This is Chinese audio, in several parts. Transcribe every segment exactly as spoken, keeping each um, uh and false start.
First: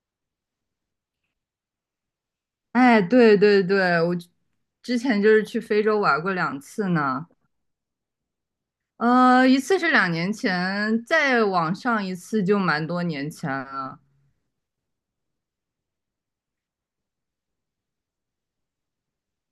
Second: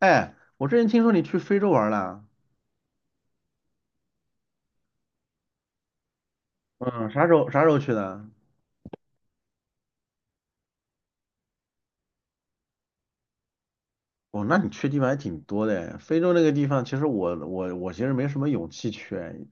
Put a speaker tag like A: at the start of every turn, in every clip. A: 哎，我之前听说你去非洲玩了。
B: 哎，对对对，我之前就是去非洲玩过两次
A: 嗯，啥
B: 呢，
A: 时候啥时候去的？
B: 呃，一次是两年前，再往上一次就蛮多年前了。
A: 哦，那你去地方还挺多的诶。非洲那个地方，其实我我我其实没什么勇气去诶，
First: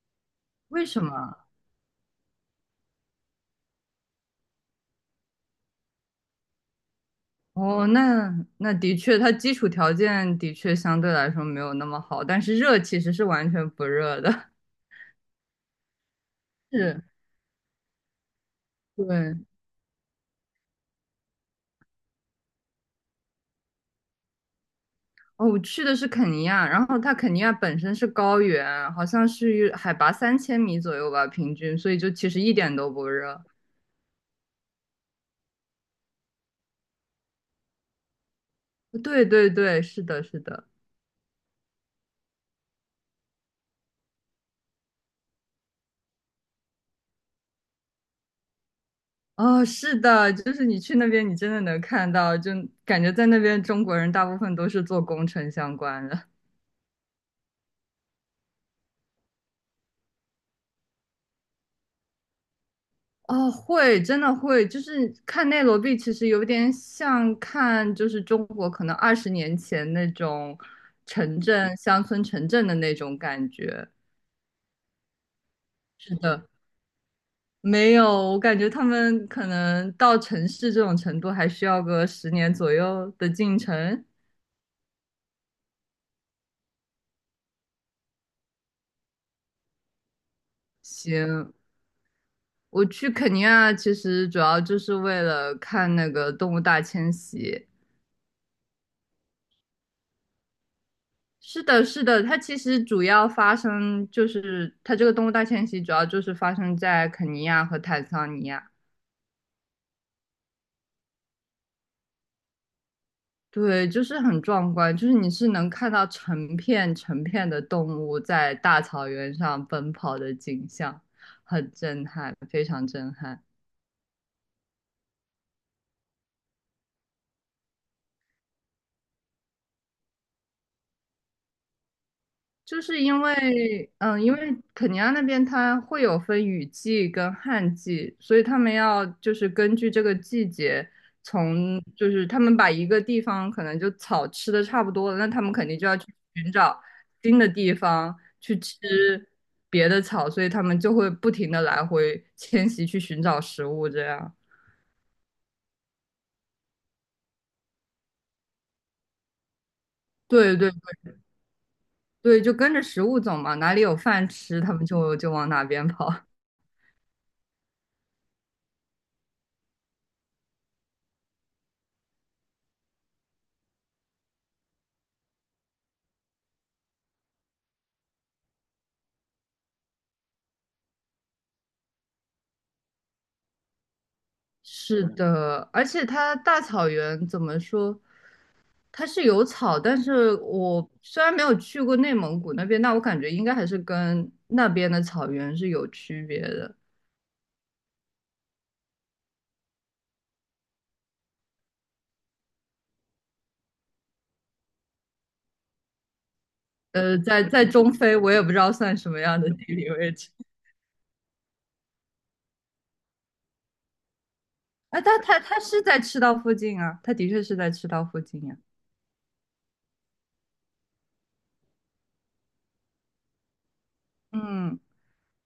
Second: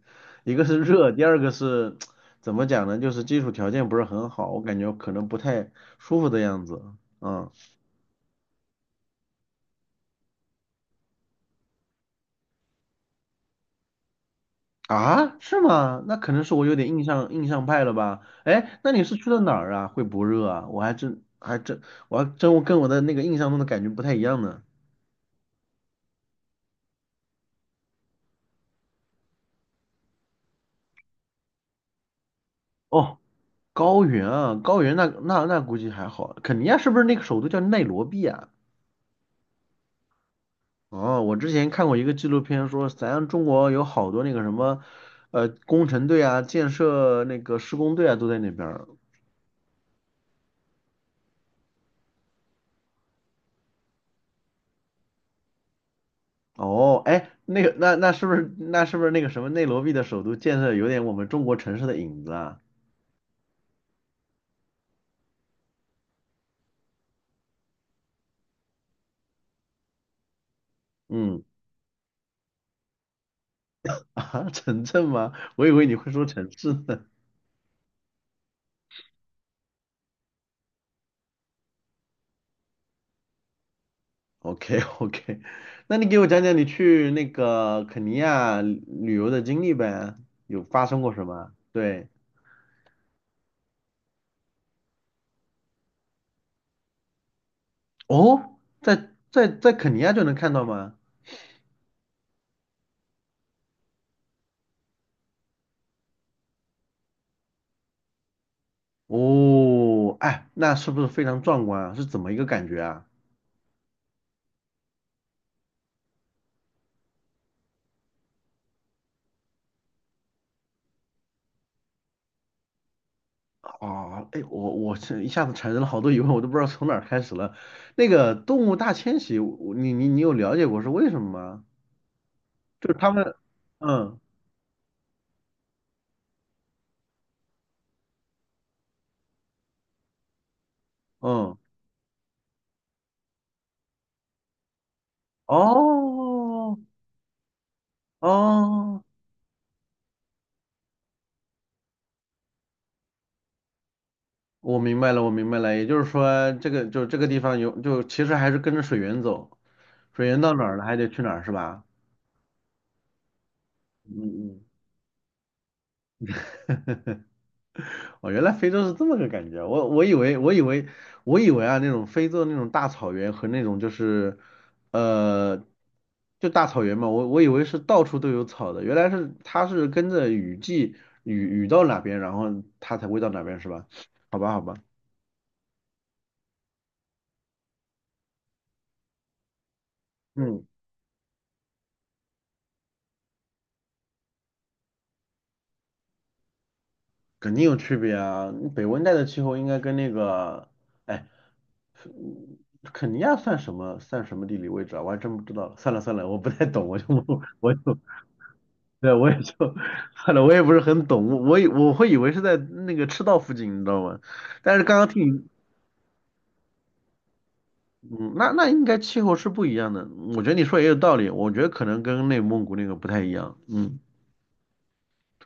A: 一个是
B: 为什么？
A: 热，第二个是 怎么讲呢？就是基础条件不是很好，我感觉可能不太舒服的样子。嗯。
B: 哦，那那的确，它基础条件的确相对来说没有那么好，但是热其实是完全不热的。
A: 啊，是吗？那可能是我 有点
B: 是，
A: 印象印象派了吧？哎，那你是去的
B: 对。
A: 哪儿啊？会不热啊？我还真还真我还真我跟我的那个印象中的感觉不太一样呢。
B: 哦，我去的是肯尼亚，然后它肯尼亚本身是高原，好像是海拔三千米左右吧，平均，所以就其实一点都不
A: 哦，
B: 热。
A: 高原啊，高原那那那估计还好。肯尼亚是不是那个首都叫内罗毕啊？
B: 对对对，是的，是的。
A: 哦，我之前看过一个纪录片说，咱中国有好多那个什么，呃，工程队啊、建设那个施工队啊都在那边儿。
B: 哦，是的，就是你去那边，你真的能看到，就感觉在那边中国人大部分都是做工程相关的。
A: 哦，哎，那个那那是不是那是不是那个什么内罗毕的首都建设有点我们中国城市的影子啊？
B: 哦，会，真的会，就是看内罗毕，其实有点像看就是中国可能二十年前那种城
A: 嗯。
B: 镇、乡村城镇的那种感觉。
A: 啊，城镇吗？我以为你会
B: 是
A: 说城
B: 的，
A: 市呢。
B: 没有，我感觉他们可能到城市这种程度，还需要个十年左右的进程。
A: OK。 OK，那你给我讲讲你去那个肯尼亚旅游的经历呗，有发生过什么？
B: 行，
A: 对。
B: 我去肯尼亚其实主要就是为了看那个动物大迁徙。
A: 哦，在在在肯尼亚就能看到吗？
B: 是的，是的，它其实主要发生就是它这个动物大迁徙主要就是发生在肯尼亚和坦桑尼亚。
A: 哦，哎，那是不是非常壮观啊？是怎么一个感觉啊？
B: 对，就是很壮观，就是你是能看到成片成片的动物在大草原上奔跑的景象，很震撼，非常震撼。
A: 哦，哎，我我是一下子产生了好多疑问，我都不知道从哪儿开始了。那个动物大迁徙，我你你你有了解过是为什么吗？
B: 就
A: 就是
B: 是
A: 他
B: 因
A: 们。
B: 为，
A: 嗯
B: 嗯，因为肯尼亚那边它会有分雨季跟旱季，所以他们要就是根据这个季节，
A: 嗯。
B: 从就是他们把一个地方可能就草吃的差不多了，那他们肯定就要去寻
A: 哦
B: 找新的地方去吃
A: 哦。
B: 别的草，所以他们就会不停的来回迁徙去寻找食物，这样。
A: 我明白了，我明白了，也就是说，这个就这个地方有，就其实还是跟着水源走，水源到
B: 对
A: 哪
B: 对
A: 儿了，还得去哪儿，是吧？
B: 对，就跟着食物走嘛，哪里有饭
A: 嗯
B: 吃，他们就就往哪边跑。
A: 嗯。哦，原来非洲是这么个感觉，我我以为我以为。我以为啊，那种非洲那种大草原和那种就是，呃，就大草原嘛，我我以为是到处都有草的，原来是它是跟着雨季，雨雨到哪边，然后它才会到哪边，是吧？好吧，好吧。
B: 是的，而且它大草原怎么说？它是有草，但是
A: 嗯。
B: 我虽然没有去过内蒙古那边，但我感觉应该还是跟那边的草原是有区别的。
A: 肯定有区别啊！北温带的气候应该跟那个，哎，肯尼亚算什么算什么地理位置啊？我还真不知道了，算了算了，我不太懂，我就
B: 呃，在在
A: 我就
B: 中非，我也不知道算什
A: 对，
B: 么
A: 我也
B: 样的
A: 就
B: 地理位置。
A: 算了，我也不是很懂。我我以我会以为是在那个赤道附近，你知道吗？但是刚
B: 啊，
A: 刚
B: 但
A: 听
B: 它
A: 你，
B: 它是在赤道附近啊，它的确是在赤道附
A: 嗯，
B: 近
A: 那
B: 呀、
A: 那应该气候是不一样的。我觉得你说也有道理，我觉得可能跟内蒙古那个不太一样。嗯。
B: 嗯，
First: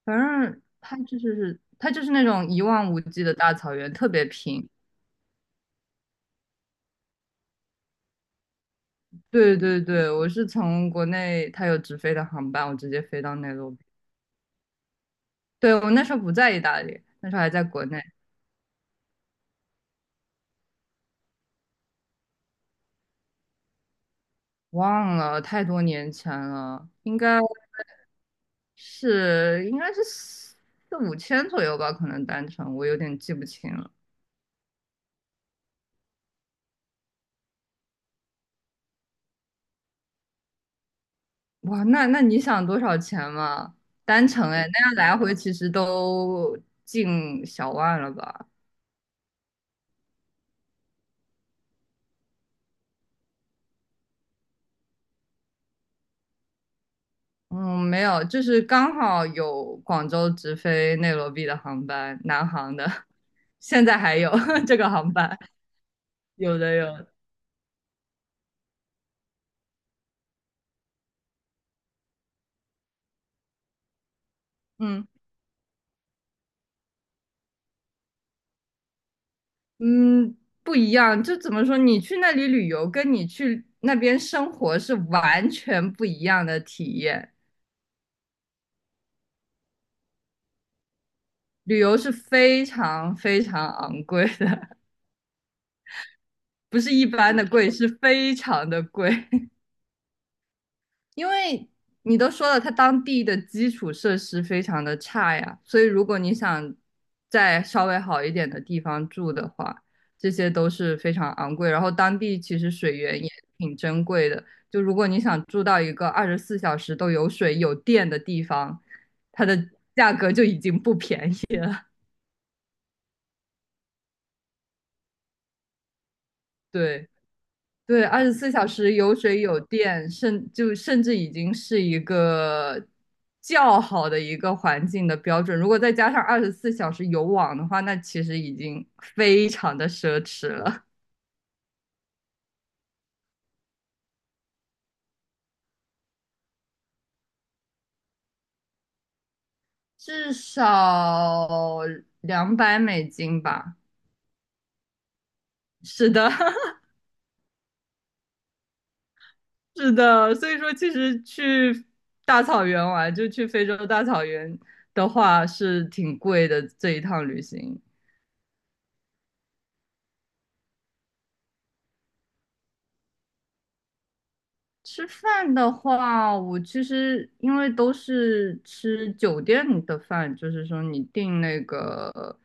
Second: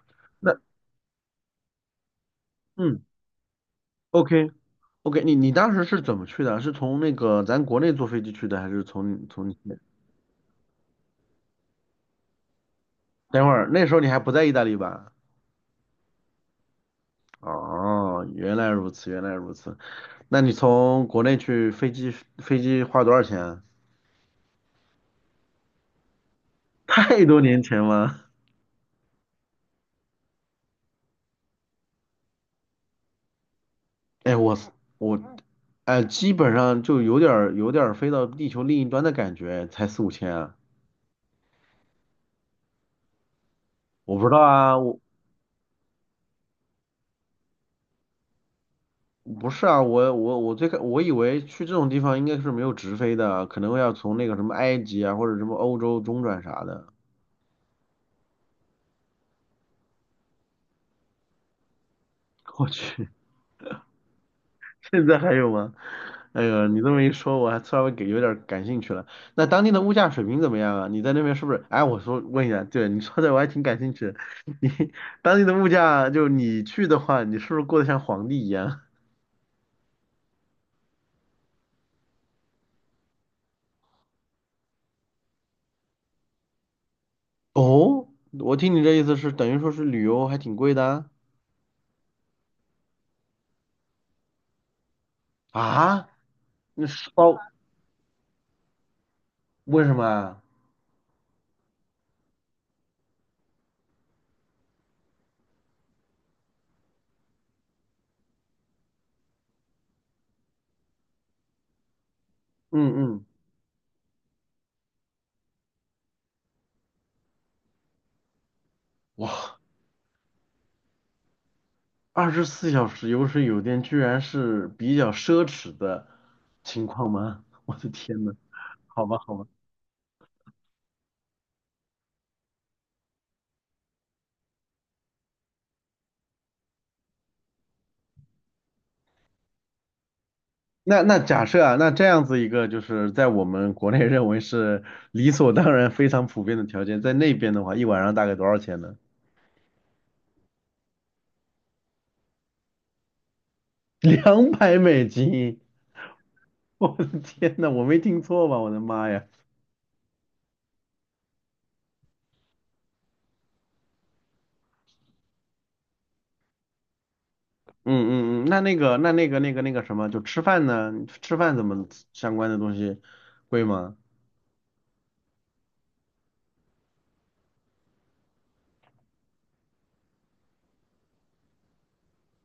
B: 反
A: 那，
B: 正它就是它就是那种一望无
A: 嗯
B: 际的大草原，特别
A: ，OK。
B: 平。
A: OK，你你当时是怎么去的？是从那个咱国内坐飞机去的，还是从
B: 对
A: 从？
B: 对对，我是从国内它有直飞的航班，我直接飞到
A: 等会
B: 内
A: 儿
B: 陆。
A: 那时候你还不在意大利吧？
B: 对，我那时候不在意大利，那时候还在国内，
A: 哦，原来如此，原来如此。那你从国内去飞机，飞机花多少钱啊？
B: 忘了太多年前了，应
A: 太
B: 该
A: 多年前了。
B: 是应该是四五千左右吧，可能单程，我有点记不清了。
A: 哎，我我哎，基本上就有点儿有点儿飞到地球另一端的感觉，才四五千啊。
B: 哇，那那你想多少钱嘛？
A: 我不
B: 单
A: 知道
B: 程哎，
A: 啊，
B: 那样
A: 我，
B: 来回其实都近小万了吧？
A: 不是啊，我我我最开我以为去这种地方应该是没有直飞的，可能要从那个什么埃及啊或者什么欧洲中转啥的。
B: 嗯，没有，就是刚好有广州直飞内罗毕的航班，南
A: 我
B: 航 的，
A: 去。
B: 现在还有 这个
A: 现
B: 航
A: 在还
B: 班，
A: 有吗？哎
B: 有
A: 呦，
B: 的
A: 你
B: 有
A: 这么一
B: 的
A: 说，我还稍微给有点感兴趣了。那当地的物价水平怎么样啊？你在那边是不是？哎，我说问一下。对，你说的我还挺感兴趣的。你
B: 嗯。
A: 当地的物价，就你去的话，你是不是过得像皇帝一样？
B: 嗯，不一样，就怎么说？你去那里旅游，跟你去那边生活是完全不一样的体验。
A: 哦，我听你这意思是等于说是旅游还挺贵的啊？
B: 旅游是非常非常昂贵的，
A: 啊，
B: 不
A: 那
B: 是一
A: 是
B: 般
A: 哦，
B: 的贵，是非常的贵。
A: 为什么啊？
B: 因为你都说了，它当地的基础设施非常的差呀，所以如果你想在稍微好一点的地方住的话，这些都是非常昂贵。然后当地其实
A: 嗯
B: 水源
A: 嗯。
B: 也挺珍贵的，就如果你想住到一个二十四小时都有水有电的地方，
A: 哇，
B: 它的价格就已经不便宜了。
A: 二十四小时有水有电，居然是比较奢侈的情
B: 对。
A: 况吗？我的
B: 对，二
A: 天呐。
B: 十四小时
A: 好
B: 有
A: 吧好
B: 水
A: 吧。
B: 有电，甚就甚至已经是一个较好的一个环境的标准。如果再加上二十四小时有网的话，那其实已经非常的奢侈了，
A: 那那假设啊，那这样子一个就是在我们国内认为是理所当然、非常普遍的条件，在那边的话，一晚上大概多少钱呢？
B: 至少两百美金吧。
A: 两百美金！
B: 是的，
A: 我的天呐，我没听错吧？我的妈呀！
B: 是的。所以说，其实去大草原玩，就去非洲大草原的话，是挺贵的这一趟旅行。
A: 嗯嗯嗯，那那个那那个那个那个什么，就吃饭呢？吃饭怎么，相关的东西贵吗？
B: 吃饭的话，我其实因为都是吃酒店的饭，就是说你订那个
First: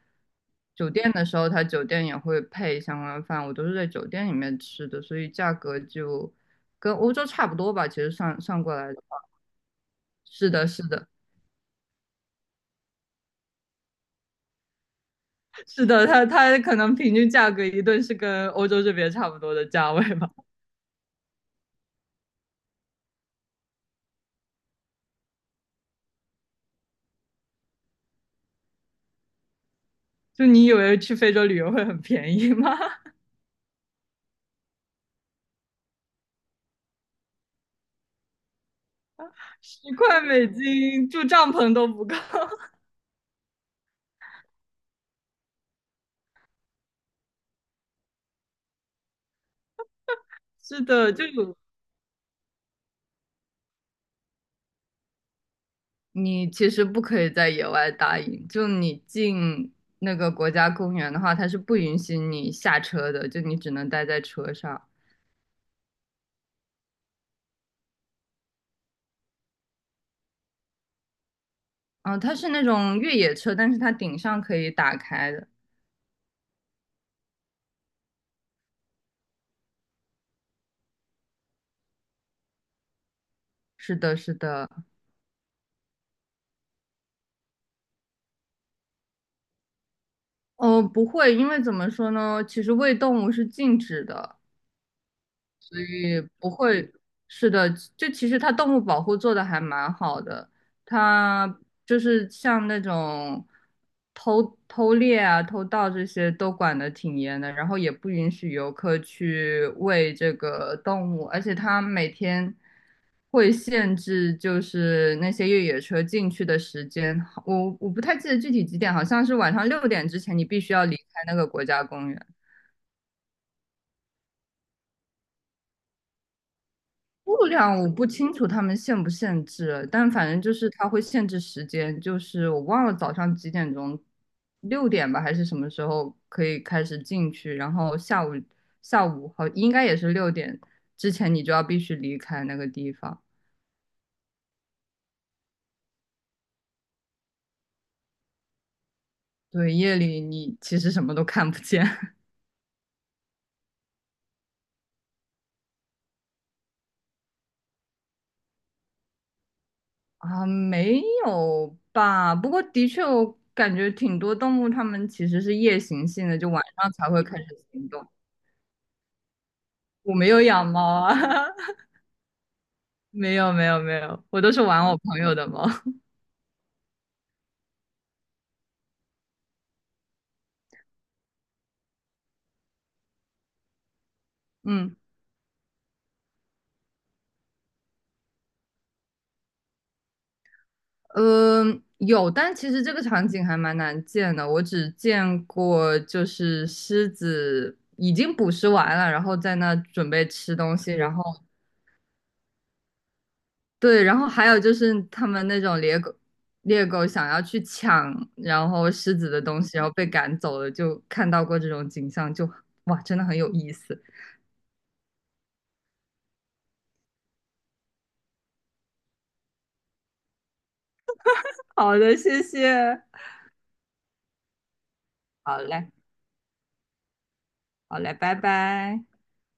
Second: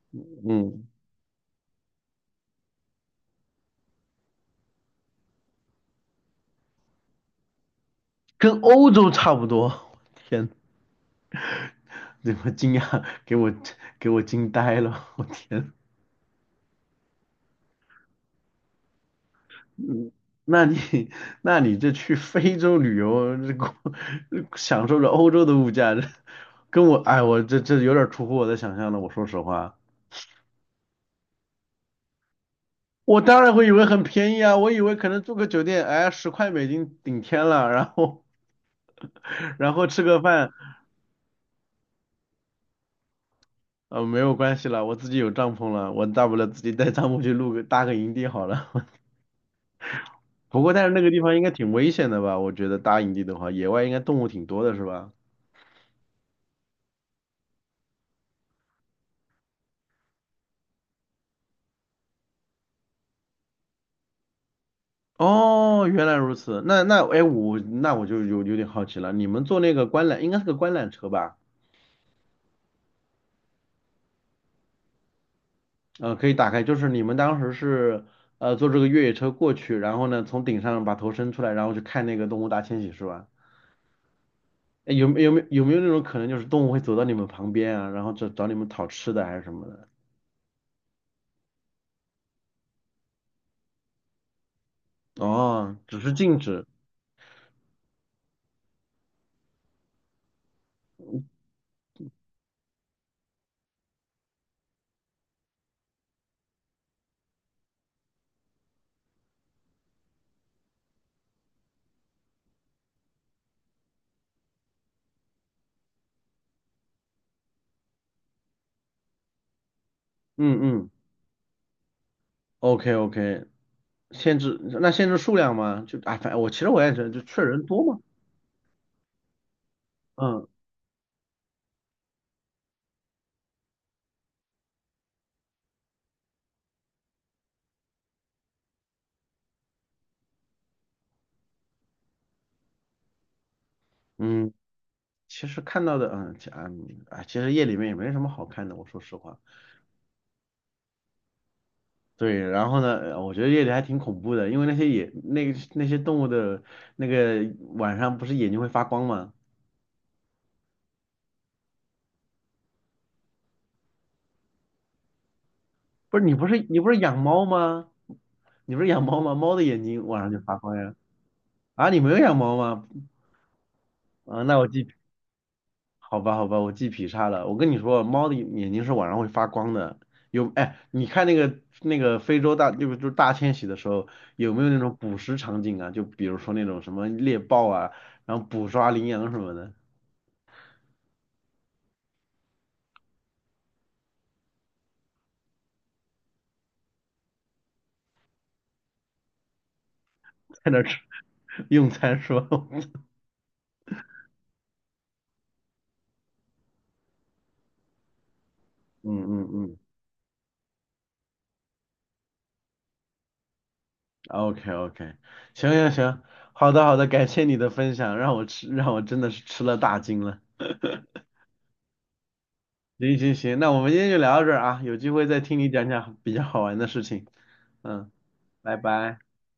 A: 嗯，
B: 酒店的时候，他酒店也会配相关饭，我都是在酒店里面吃的，所以价格就跟欧洲差不多吧。其实算
A: 跟
B: 算过来
A: 欧
B: 的
A: 洲
B: 话
A: 差不多。我天，
B: 是的，是的，
A: 对，我惊讶，给我给我惊呆了！我天。
B: 是的，它它可能平均价格一顿是跟欧洲这边差不多的价
A: 嗯，
B: 位吧。
A: 那你 那你这去非洲旅游，这过， 享受着欧洲的物价，这跟我，哎，我这这有点出乎我的想象了。我说实话，
B: 就你以为去非洲旅游会很便宜吗？
A: 我 当然会以为很便宜啊，我以为可能住个酒店，哎，十块美金顶天了，然后 然
B: 十
A: 后吃个
B: 块美
A: 饭。
B: 金住帐篷都不够。
A: 呃，没有关系了，我自己有帐篷了，我大不了自己带帐篷去露个搭个营地好了。不 过
B: 是
A: 但是那个
B: 的，
A: 地
B: 就
A: 方应该
B: 有
A: 挺危险的吧？我觉得搭营地的话，野外应该动物挺多的是吧？
B: 你其实不可以在野外搭营，就你进那个国家公园的话，它是不允许你下车的，就你只能待在车上。
A: 哦，原来如此。那那，哎，我那我就有有点好奇了。你们坐那个观览，应该是个观览车吧？
B: 嗯、它是那种越野车，但是它顶上可以打开的。
A: 嗯，可以打开，就是你们当时是，呃坐这个越野车过去，然后呢从顶上把头伸出来，然后去看那个动物大迁徙是吧？
B: 是的，是的。
A: 哎，有没有没有没有那种可能，就是动物会走到你们旁边啊，然后找找你们讨吃的还是什么的？
B: 哦，不会，因为怎么说呢？其实喂动物是禁止的，
A: 哦，只是
B: 也
A: 禁
B: 不
A: 止。
B: 会，是的，就其实它动物保护做的还蛮好的，它就是像那种偷偷猎啊、偷盗这些都管得挺严的，然后也不允许游客去喂这个动物，而且它每天会限制就是那些越野车进去的时间，我我不太记得具体几点，好像是晚上六点之前你
A: 嗯
B: 必须要
A: 嗯
B: 离开那个国家公园。
A: ，OK。 OK，限制那限制数量吗？就啊，反正我其实我也觉得，就确
B: 数
A: 实人
B: 量
A: 多
B: 我
A: 嘛。
B: 不清楚他们限不限制，但反正
A: 嗯
B: 就是他会限制时间，就是我忘了早上几点钟，六点吧还是什么时候可以开始进去，然后下午下午好应该也是六点之前你就要必须离开那个地方。
A: 嗯，其实看到的，嗯，其嗯，哎，其实夜里面也没什么好看的，我说实话。
B: 对，夜里你其实什么都看不见
A: 对，然后呢，呃我觉得夜里还挺恐怖的，因为那些野，那个那些动物的那个晚上不是眼睛会发光吗？
B: 啊，没有吧？不过的确我感觉挺多动物它们其实是夜行
A: 不是
B: 性
A: 你
B: 的，
A: 不
B: 就
A: 是
B: 晚
A: 你不
B: 上
A: 是
B: 才
A: 养
B: 会开
A: 猫
B: 始
A: 吗？
B: 行动。
A: 你不是养猫吗？猫的眼睛
B: 我
A: 晚
B: 没
A: 上就
B: 有
A: 发
B: 养
A: 光
B: 猫
A: 呀。
B: 啊。
A: 啊，你没有养猫吗？
B: 没有没有没有，我
A: 啊，
B: 都
A: 那
B: 是
A: 我
B: 玩
A: 记
B: 我朋友的猫。
A: 好吧，好吧，我记劈叉了。我跟你说，猫的眼睛是晚上会发光的。有，哎，你看那个那个非洲大，就是就是大迁徙的时候，有没有那种
B: 嗯，
A: 捕食场景啊？就比如说那种什么猎豹啊，然后捕抓羚羊什么的，
B: 呃，有，但其实这个场景还蛮难见的。我只见过就是狮子已经捕食完了，然后在那准备吃
A: 在那
B: 东
A: 儿
B: 西，
A: 吃，
B: 然后
A: 用餐是吧？
B: 对，然后还有就是他们那种猎狗，猎狗想要去抢，然后
A: 嗯
B: 狮子的
A: 嗯
B: 东
A: 嗯
B: 西，然后被赶走了，就看到过这种景象，就哇，真的很有意思。
A: ，OK。 OK，行行行，好的好的，感谢你的分享，让我吃让我真的是吃了大惊了。
B: 好的，谢谢。
A: 行行行，那我们今天就聊到这儿啊，有机会再听
B: 好
A: 你讲
B: 嘞，
A: 讲比较好玩的事情。
B: 好
A: 嗯，
B: 嘞，拜
A: 拜
B: 拜。
A: 拜。